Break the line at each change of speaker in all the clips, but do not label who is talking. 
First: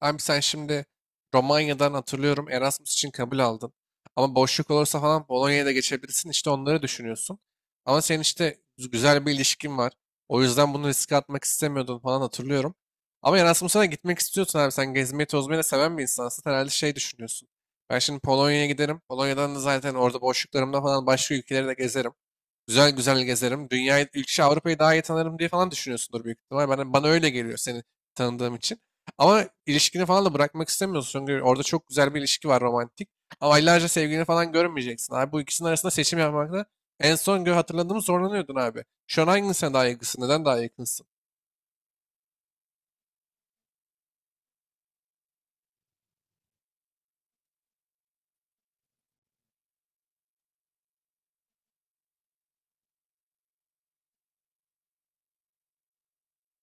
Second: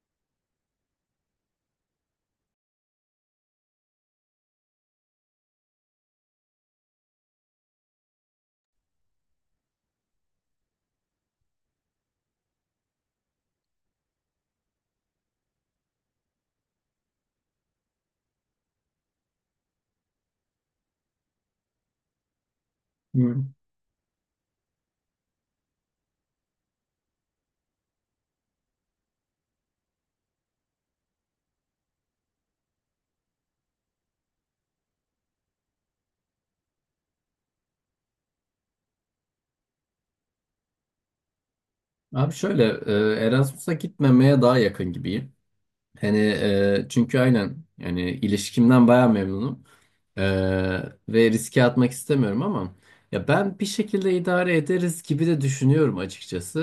Abi sen şimdi Romanya'dan hatırlıyorum Erasmus için kabul aldın. Ama boşluk olursa falan Polonya'ya da geçebilirsin. İşte onları düşünüyorsun. Ama senin işte güzel bir ilişkin var. O yüzden bunu riske atmak istemiyordun falan hatırlıyorum. Ama Erasmus'a da gitmek istiyorsun abi. Sen gezmeyi tozmayı da seven bir insansın. Herhalde şey düşünüyorsun. Ben şimdi Polonya'ya giderim. Polonya'dan da zaten orada boşluklarımda falan başka ülkeleri de gezerim. Güzel güzel
Hı.
gezerim. Dünyayı, ülke, Avrupa'yı daha iyi tanırım diye falan düşünüyorsundur büyük ihtimal. Bana öyle geliyor seni tanıdığım için. Ama ilişkini falan da bırakmak istemiyorsun. Çünkü orada çok güzel bir ilişki var romantik. Ama aylarca sevgilini falan görmeyeceksin abi. Bu ikisinin arasında seçim yapmakta en son hatırladığımı zorlanıyordun abi. Şu an hangisine daha yakınsın? Neden daha yakınsın?
Abi şöyle Erasmus'a gitmemeye daha yakın gibiyim. Hani çünkü aynen yani ilişkimden baya memnunum. E, ve riske atmak istemiyorum ama ya ben bir şekilde idare ederiz gibi de düşünüyorum açıkçası.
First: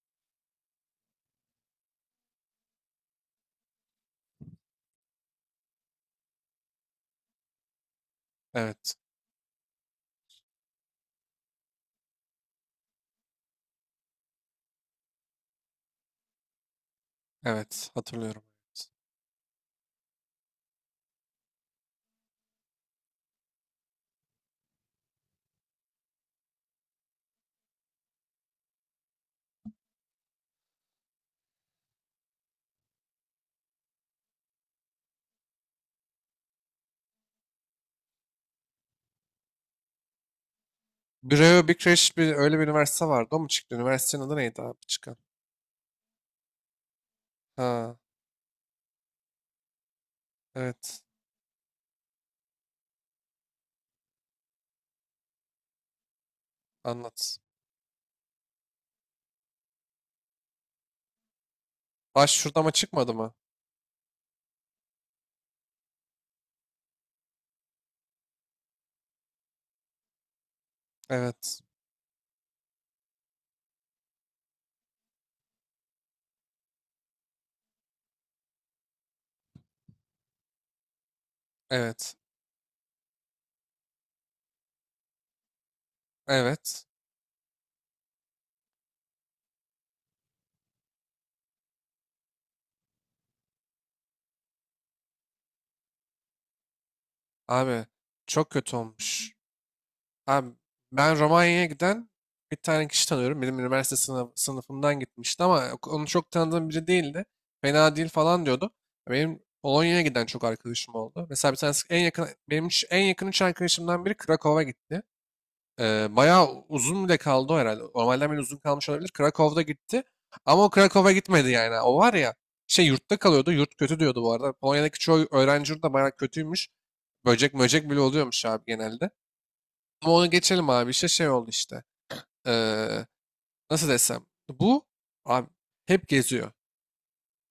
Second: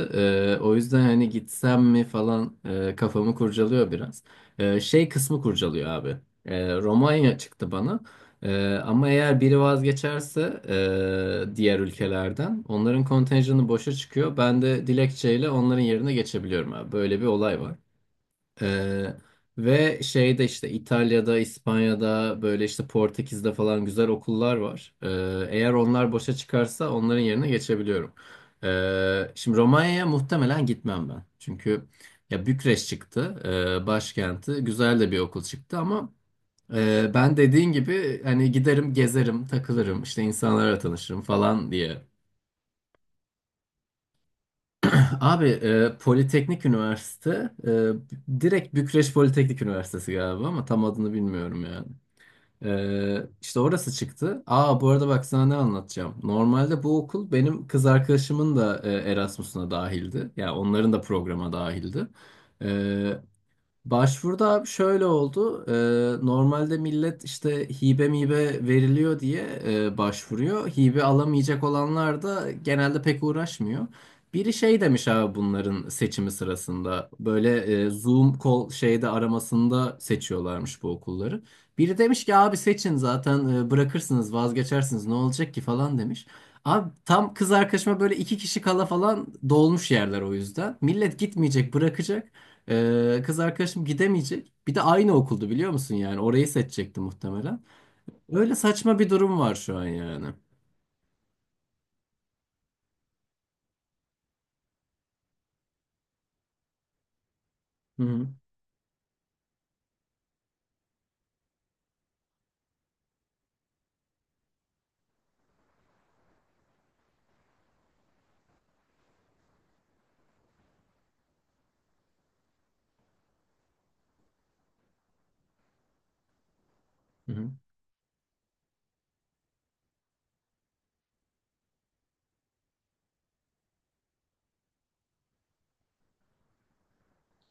O yüzden hani gitsem mi falan kafamı kurcalıyor biraz. Şey kısmı kurcalıyor abi. Romanya çıktı bana.
Evet.
Ama eğer biri vazgeçerse diğer ülkelerden onların kontenjanı boşa çıkıyor. Ben de dilekçeyle onların yerine geçebiliyorum abi. Böyle bir olay var.
Evet, hatırlıyorum.
Ee, Ve şeyde işte İtalya'da, İspanya'da böyle işte Portekiz'de falan güzel okullar var. Eğer onlar boşa çıkarsa onların yerine geçebiliyorum. Şimdi Romanya'ya muhtemelen gitmem ben. Çünkü ya Bükreş çıktı, başkenti. Güzel de bir okul çıktı ama ben dediğin gibi hani giderim, gezerim, takılırım, işte insanlarla tanışırım
Breo
falan
Big
diye.
Crash bir, öyle bir üniversite vardı. O mu çıktı? Üniversitenin adı neydi abi çıkan?
Abi, Politeknik Üniversite
Ha,
direkt Bükreş Politeknik Üniversitesi galiba ama tam
evet.
adını bilmiyorum yani. İşte orası çıktı. Aa, bu arada bak sana ne anlatacağım. Normalde bu okul
Anlat.
benim kız arkadaşımın da Erasmus'una dahildi. Yani onların da programa dahildi.
Baş şurada ama çıkmadı
E,
mı?
Başvuruda abi şöyle oldu. Normalde millet işte hibe mibe veriliyor diye başvuruyor. Hibe
Evet.
alamayacak olanlar da genelde pek uğraşmıyor. Biri şey demiş abi bunların seçimi sırasında. Böyle Zoom call şeyde aramasında seçiyorlarmış bu okulları. Biri
Evet.
demiş ki abi seçin zaten bırakırsınız vazgeçersiniz ne olacak ki falan demiş.
Evet.
Abi tam kız arkadaşıma böyle iki kişi kala falan dolmuş yerler o yüzden. Millet gitmeyecek bırakacak. Kız arkadaşım gidemeyecek. Bir de aynı okuldu biliyor musun yani? Orayı seçecekti muhtemelen.
Abi çok
Öyle
kötü
saçma bir
olmuş.
durum var şu an yani.
Abi ben Romanya'ya giden bir tane kişi tanıyorum. Benim üniversite sınıfımdan gitmişti ama onu çok tanıdığım biri değildi. Fena
Hı
değil
hı,
falan diyordu. Benim Polonya'ya giden çok arkadaşım oldu. Mesela bir tanesi en yakın, benim en yakın üç arkadaşımdan biri Krakow'a gitti. Bayağı uzun bile kaldı o herhalde. Normalden bile uzun kalmış olabilir. Krakow'da gitti. Ama o Krakow'a gitmedi yani. O var ya şey yurtta kalıyordu. Yurt kötü diyordu bu arada. Polonya'daki çoğu öğrenci yurdu da bayağı kötüymüş.
hı hı,
Böcek möcek bile oluyormuş abi genelde. Ama onu geçelim abi. İşte şey oldu işte. Ee, Nasıl desem. Bu abi hep geziyor.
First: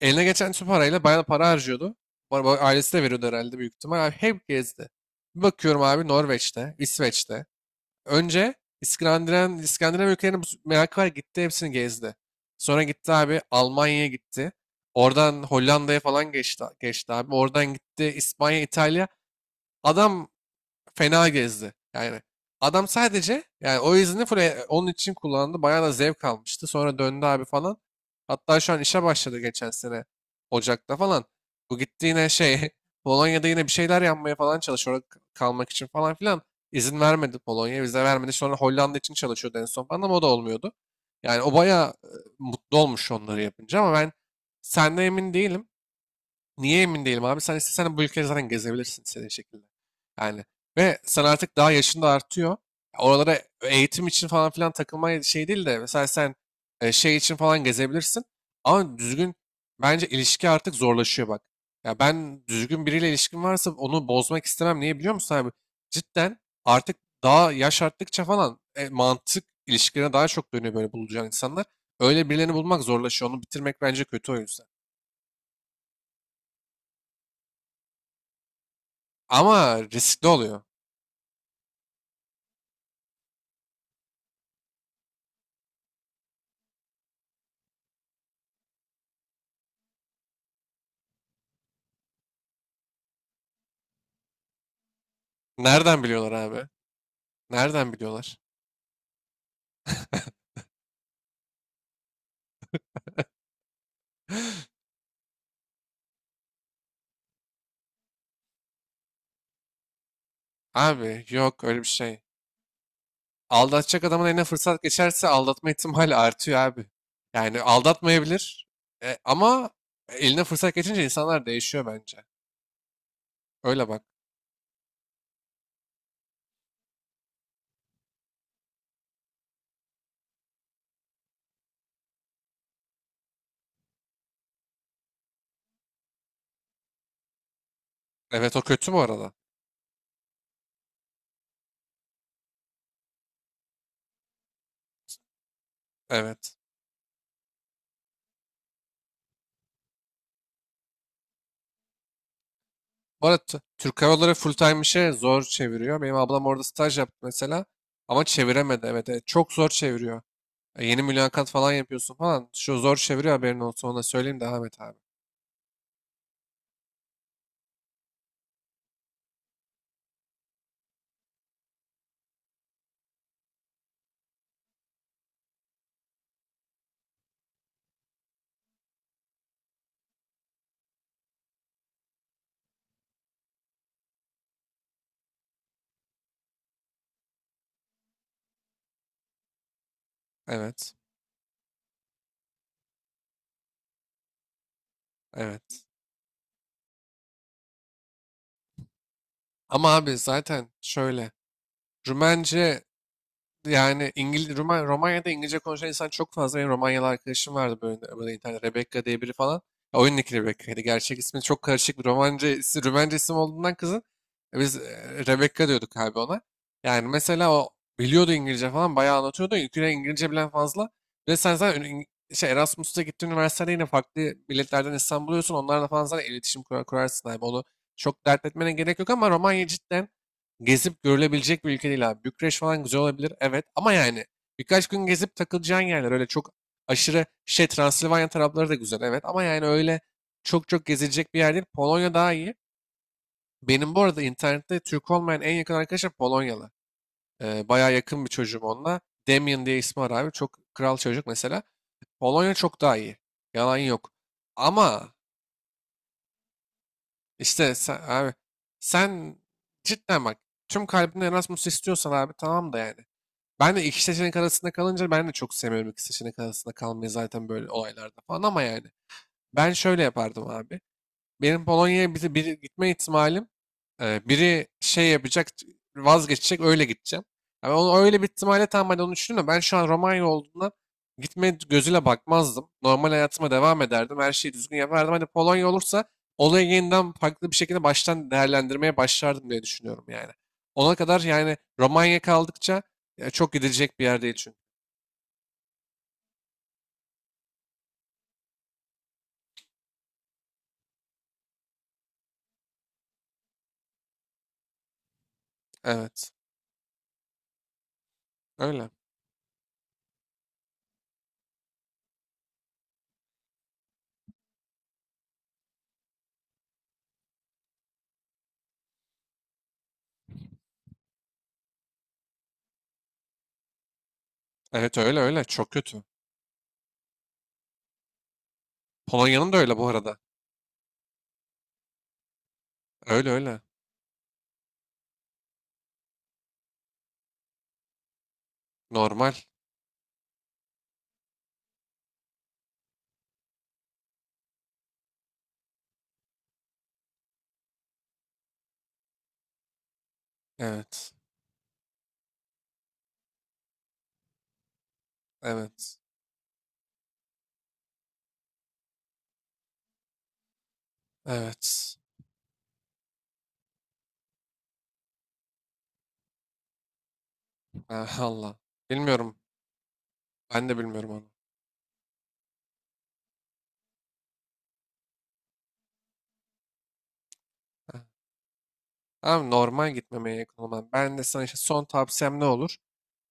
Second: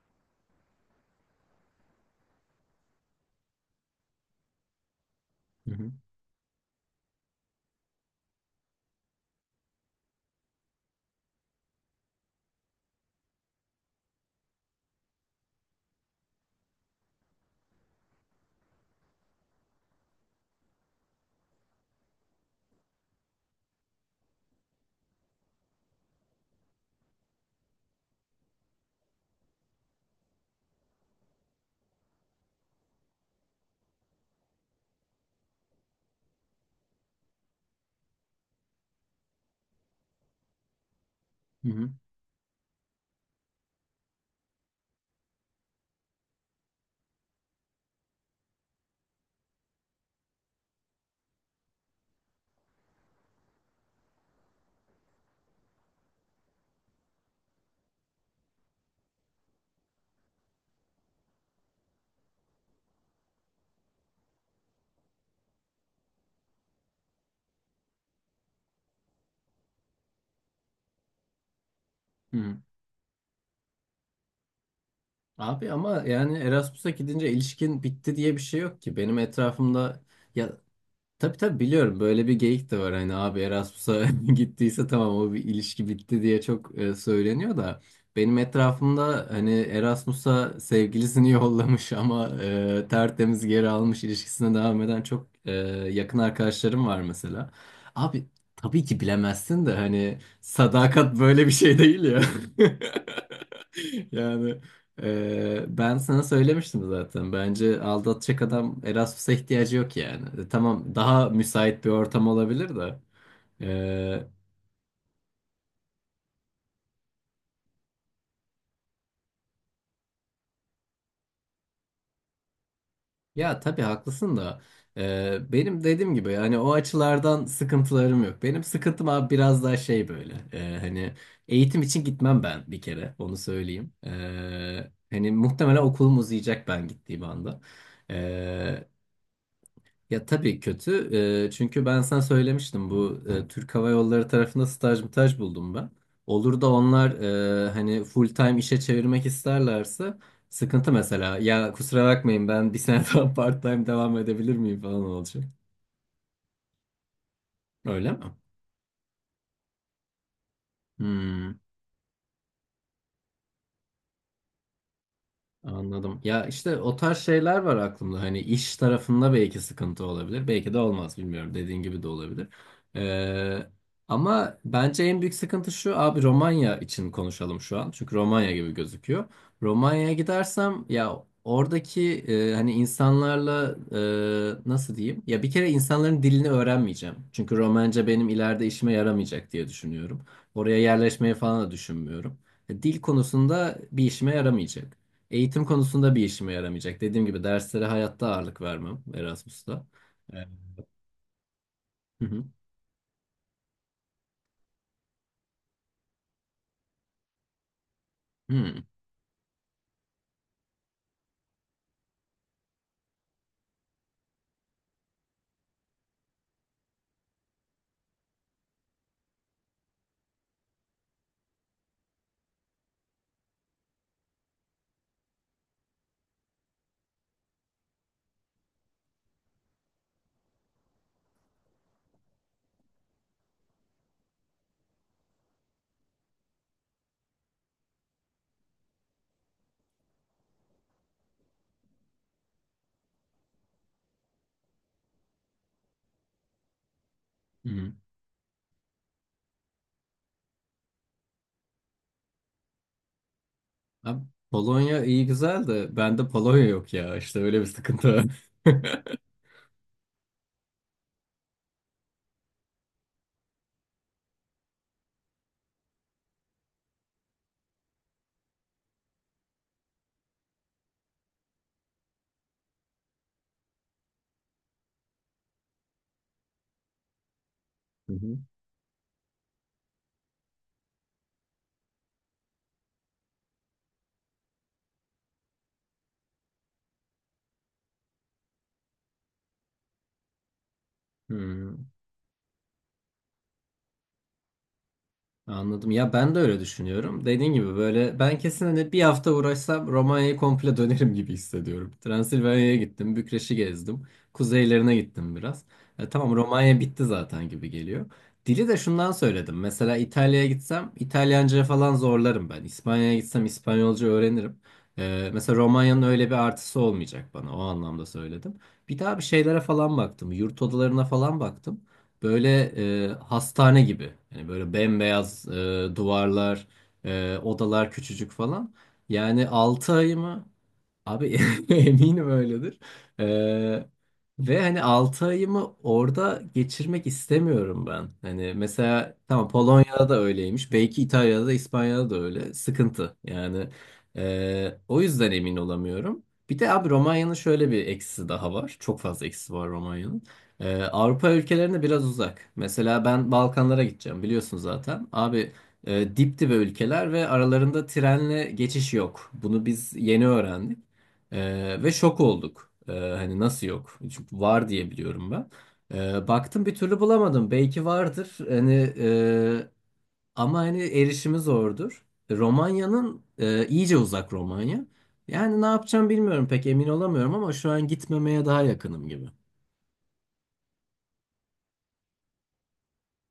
Eline geçen tüm parayla bayağı para harcıyordu. Bu arada ailesi de veriyordu herhalde büyük ihtimal. Abi hep gezdi. Bir
hı
bakıyorum
hı,
abi Norveç'te, İsveç'te. Önce İskandinav ülkelerine bu merakı var gitti hepsini gezdi. Sonra gitti abi Almanya'ya gitti. Oradan Hollanda'ya falan geçti, abi. Oradan gitti İspanya, İtalya. Adam fena gezdi. Yani adam sadece yani o izni full onun için kullandı. Bayağı da zevk almıştı. Sonra döndü abi falan. Hatta şu an işe başladı geçen sene Ocak'ta falan. Bu gitti yine şey Polonya'da yine bir şeyler yapmaya falan çalışıyor. Orada kalmak için falan filan. İzin vermedi Polonya. Vize vermedi. Sonra Hollanda için çalışıyordu en son falan ama o da olmuyordu. Yani o
hı
bayağı
hı,
mutlu olmuş onları yapınca ama ben senden emin değilim. Niye emin değilim abi? Sen istesen bu ülkeyi zaten gezebilirsin istediğin şekilde. Yani ve sen artık daha yaşın da artıyor. Oralara eğitim için falan filan takılma şey değil de mesela sen şey için falan gezebilirsin. Ama düzgün bence ilişki artık zorlaşıyor bak. Ya ben düzgün biriyle ilişkim varsa onu bozmak istemem. Niye biliyor musun abi? Cidden artık daha yaş arttıkça falan mantık ilişkilerine daha çok dönüyor böyle bulacağın insanlar. Öyle
hı
birilerini
hı.
bulmak zorlaşıyor. Onu bitirmek bence kötü o yüzden.
Abi ama yani Erasmus'a gidince ilişkin bitti diye bir şey yok ki. Benim
Ama
etrafımda
riskli
ya.
oluyor.
Tabii tabii biliyorum, böyle bir geyik de var hani abi Erasmus'a gittiyse tamam o bir ilişki bitti diye çok söyleniyor da benim etrafımda hani Erasmus'a sevgilisini yollamış ama tertemiz geri almış, ilişkisine devam eden çok
Nereden
yakın
biliyorlar abi?
arkadaşlarım var mesela.
Nereden
Abi
biliyorlar?
tabii ki bilemezsin de hani sadakat böyle bir şey değil ya. Yani ben sana söylemiştim zaten. Bence aldatacak adam Erasmus'a ihtiyacı yok yani. Tamam,
Abi
daha
yok öyle bir
müsait bir
şey.
ortam olabilir de.
Aldatacak adamın
Ee,
eline fırsat geçerse aldatma ihtimali artıyor abi. Yani aldatmayabilir ama eline fırsat geçince insanlar değişiyor bence.
Ya tabii
Öyle bak.
haklısın da. Benim dediğim gibi yani o açılardan sıkıntılarım yok. Benim sıkıntım abi biraz daha şey böyle. Hani eğitim için gitmem ben, bir kere onu söyleyeyim. Hani muhtemelen okulum uzayacak ben gittiğim anda.
Evet o
Ee,
kötü bu arada.
Ya tabii kötü. Çünkü ben sana söylemiştim, bu Türk Hava Yolları tarafında staj mıtaj buldum ben.
Evet.
Olur da onlar hani full time işe çevirmek isterlerse sıkıntı mesela. Ya kusura bakmayın, ben bir sene
Bu
daha
arada
part time
Türk Hava
devam
Yolları full
edebilir
time
miyim falan
işe zor
olacak.
çeviriyor. Benim ablam orada staj yaptı mesela
Öyle
ama
mi?
çeviremedi. Evet, evet çok zor çeviriyor. E, yeni mülakat
Hmm.
falan yapıyorsun falan. Şu zor çeviriyor haberin olsun ona söyleyeyim devam et abi.
Anladım. Ya işte o tarz şeyler var aklımda. Hani iş tarafında belki sıkıntı olabilir. Belki de olmaz bilmiyorum. Dediğin gibi de olabilir. Ee, Ama bence en büyük sıkıntı şu. Abi Romanya için konuşalım şu an. Çünkü Romanya gibi gözüküyor. Romanya'ya gidersem ya oradaki hani insanlarla nasıl diyeyim? Ya bir kere insanların dilini öğrenmeyeceğim. Çünkü Romence benim ileride işime yaramayacak diye düşünüyorum. Oraya
Evet.
yerleşmeyi falan da düşünmüyorum. Dil konusunda bir işime yaramayacak. Eğitim
Evet.
konusunda bir işime yaramayacak. Dediğim gibi derslere hayatta ağırlık vermem Erasmus'ta.
Ama abi
Evet.
zaten şöyle.
Hı hı.
Rumence yani Romanya'da İngilizce konuşan insan çok fazla. Benim Romanyalı arkadaşım vardı böyle, böyle internet
Hı
Rebecca diye biri falan. Ya, oyundaki Rebecca'ydı. Gerçek ismi çok karışık bir Romance, Rumence isim olduğundan kızın biz Rebecca diyorduk abi ona. Yani mesela o biliyordu İngilizce falan bayağı anlatıyordu. Yüküne İngilizce bilen fazla. Ve sen zaten şey, Erasmus'ta gittiğin üniversitede yine farklı milletlerden insan buluyorsun. Onlarla falan zaten iletişim kurarsın abi. Onu çok dert etmene gerek yok ama Romanya cidden gezip görülebilecek bir ülke değil abi. Bükreş falan güzel olabilir. Evet ama yani birkaç gün gezip takılacağın yerler. Öyle çok aşırı şey Transilvanya tarafları da güzel. Evet ama yani öyle çok çok gezilecek bir yer değil. Polonya daha iyi. Benim bu arada internette Türk olmayan en yakın arkadaşım Polonyalı.
hı.
Bayağı yakın bir çocuğum onunla. Damian diye ismi var abi. Çok kral çocuk mesela. Polonya çok daha iyi. Yalan yok.
Abi, Polonya
Ama
iyi güzel de bende Polonya yok ya. İşte öyle bir
işte
sıkıntı var.
abi sen cidden bak tüm kalbinle Erasmus istiyorsan abi tamam da yani. Ben de iki seçenek arasında kalınca ben de çok sevmiyorum iki seçenek arasında kalmayı zaten böyle olaylarda falan ama yani. Ben şöyle yapardım abi benim Polonya'ya biri gitme ihtimalim biri şey yapacak vazgeçecek öyle gideceğim. Yani onu
Hı
öyle bir
hı.
ihtimalle tam ben onu düşündüm de ben şu an Romanya olduğundan gitme gözüyle bakmazdım. Normal hayatıma devam ederdim. Her şeyi düzgün yapardım. Hani Polonya olursa olayı yeniden farklı bir şekilde baştan değerlendirmeye başlardım diye düşünüyorum yani. Ona kadar yani
Hı.
Romanya kaldıkça çok gidilecek bir yer değil çünkü.
Anladım. Ya ben de öyle düşünüyorum. Dediğin gibi böyle ben kesin hani bir hafta uğraşsam Romanya'yı komple dönerim gibi hissediyorum. Transilvanya'ya gittim, Bükreş'i gezdim, kuzeylerine gittim biraz.
Evet.
Tamam, Romanya bitti zaten gibi geliyor. Dili de
Öyle.
şundan söyledim. Mesela İtalya'ya gitsem İtalyanca falan zorlarım ben. İspanya'ya gitsem İspanyolca öğrenirim. Mesela Romanya'nın öyle bir artısı olmayacak bana. O anlamda söyledim. Bir daha bir şeylere falan baktım. Yurt odalarına falan baktım. Böyle hastane gibi. Yani böyle
Evet öyle öyle.
bembeyaz
Çok kötü.
duvarlar, odalar küçücük falan. Yani
Polonya'nın da öyle bu
6 ay
arada.
mı? Abi eminim öyledir.
Öyle öyle.
Ee, Ve hani 6 ayımı orada geçirmek istemiyorum ben. Hani mesela
Normal.
tamam, Polonya'da da öyleymiş. Belki İtalya'da da İspanya'da da öyle. Sıkıntı yani. O yüzden emin olamıyorum. Bir de abi Romanya'nın şöyle bir eksisi daha var. Çok fazla eksisi var Romanya'nın.
Evet.
Avrupa ülkelerine biraz uzak. Mesela ben Balkanlara gideceğim biliyorsun zaten. Abi
Evet.
dip dibe ülkeler ve aralarında trenle geçiş yok. Bunu biz yeni öğrendik. Ve
Evet.
şok olduk. Hani nasıl yok? Çünkü var diye biliyorum ben. Baktım bir türlü bulamadım. Belki
Ah,
vardır.
Allah.
Hani
Bilmiyorum.
e, ama
Ben de
hani
bilmiyorum onu.
erişimi zordur. Romanya'nın iyice uzak Romanya. Yani ne yapacağım bilmiyorum, pek emin olamıyorum ama şu an
Ah,
gitmemeye daha yakınım gibi.
abi normal gitmemeye yakın olman. Ben de sana işte son tavsiyem ne olur?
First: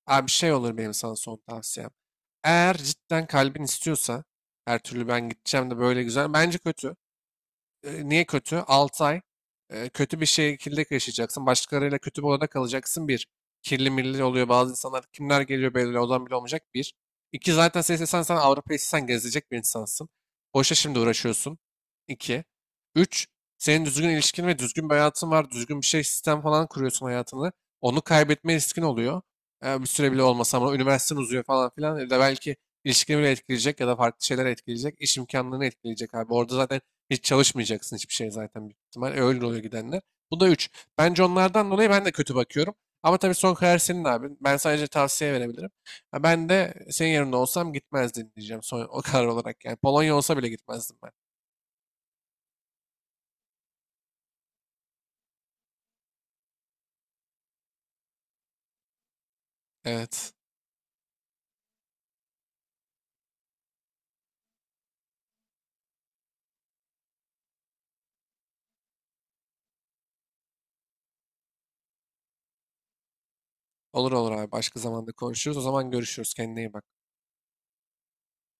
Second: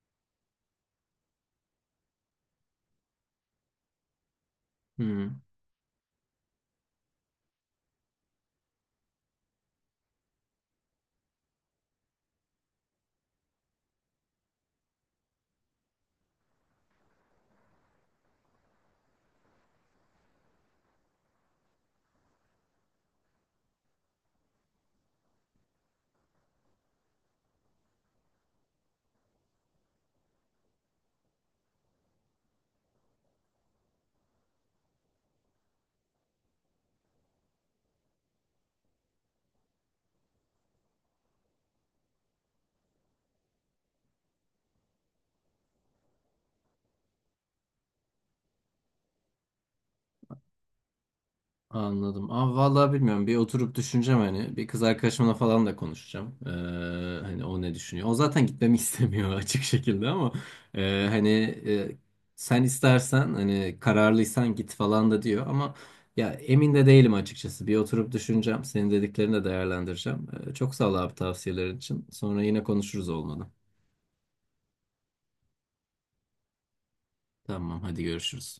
Abi bir şey olur benim sana son tavsiyem. Eğer cidden kalbin istiyorsa her türlü ben
Hmm.
gideceğim de böyle güzel. Bence kötü. E, niye kötü? 6 ay kötü bir şekilde yaşayacaksın. Başkalarıyla kötü bir odada kalacaksın. Bir. Kirli milli oluyor. Bazı insanlar kimler geliyor belli odan bile olmayacak. Bir. İki zaten sen istesen sen Avrupa'yı istesen gezecek bir insansın. Boşa şimdi uğraşıyorsun. İki. Üç. Senin düzgün ilişkin ve düzgün bir hayatın var. Düzgün bir şey sistem falan kuruyorsun hayatını. Onu kaybetme riskin oluyor. E, bir süre bile olmasa ama üniversiten uzuyor falan filan. Ya da belki ilişkini bile etkileyecek ya da farklı şeyler etkileyecek. İş imkanlarını etkileyecek abi. Orada zaten hiç çalışmayacaksın hiçbir şey zaten büyük ihtimal. E, öyle oluyor gidenler. Bu da 3. Bence onlardan dolayı ben de kötü bakıyorum. Ama tabii son karar senin abi. Ben sadece tavsiye verebilirim. Ha, ben de senin yerinde olsam gitmezdim diyeceğim son o karar olarak. Yani Polonya olsa bile gitmezdim ben.
Anladım. Ama vallahi bilmiyorum. Bir oturup düşüneceğim hani. Bir kız arkadaşımla falan da konuşacağım. Hani o ne düşünüyor. O zaten gitmemi istemiyor açık şekilde ama
Evet.
hani e, sen istersen hani kararlıysan git falan da diyor ama ya emin de değilim açıkçası. Bir oturup düşüneceğim. Senin dediklerini de değerlendireceğim. Çok sağ ol abi tavsiyelerin için. Sonra yine konuşuruz olmadı.
Olur olur abi. Başka zamanda konuşuruz. O zaman görüşürüz. Kendine iyi bak.
Tamam hadi görüşürüz.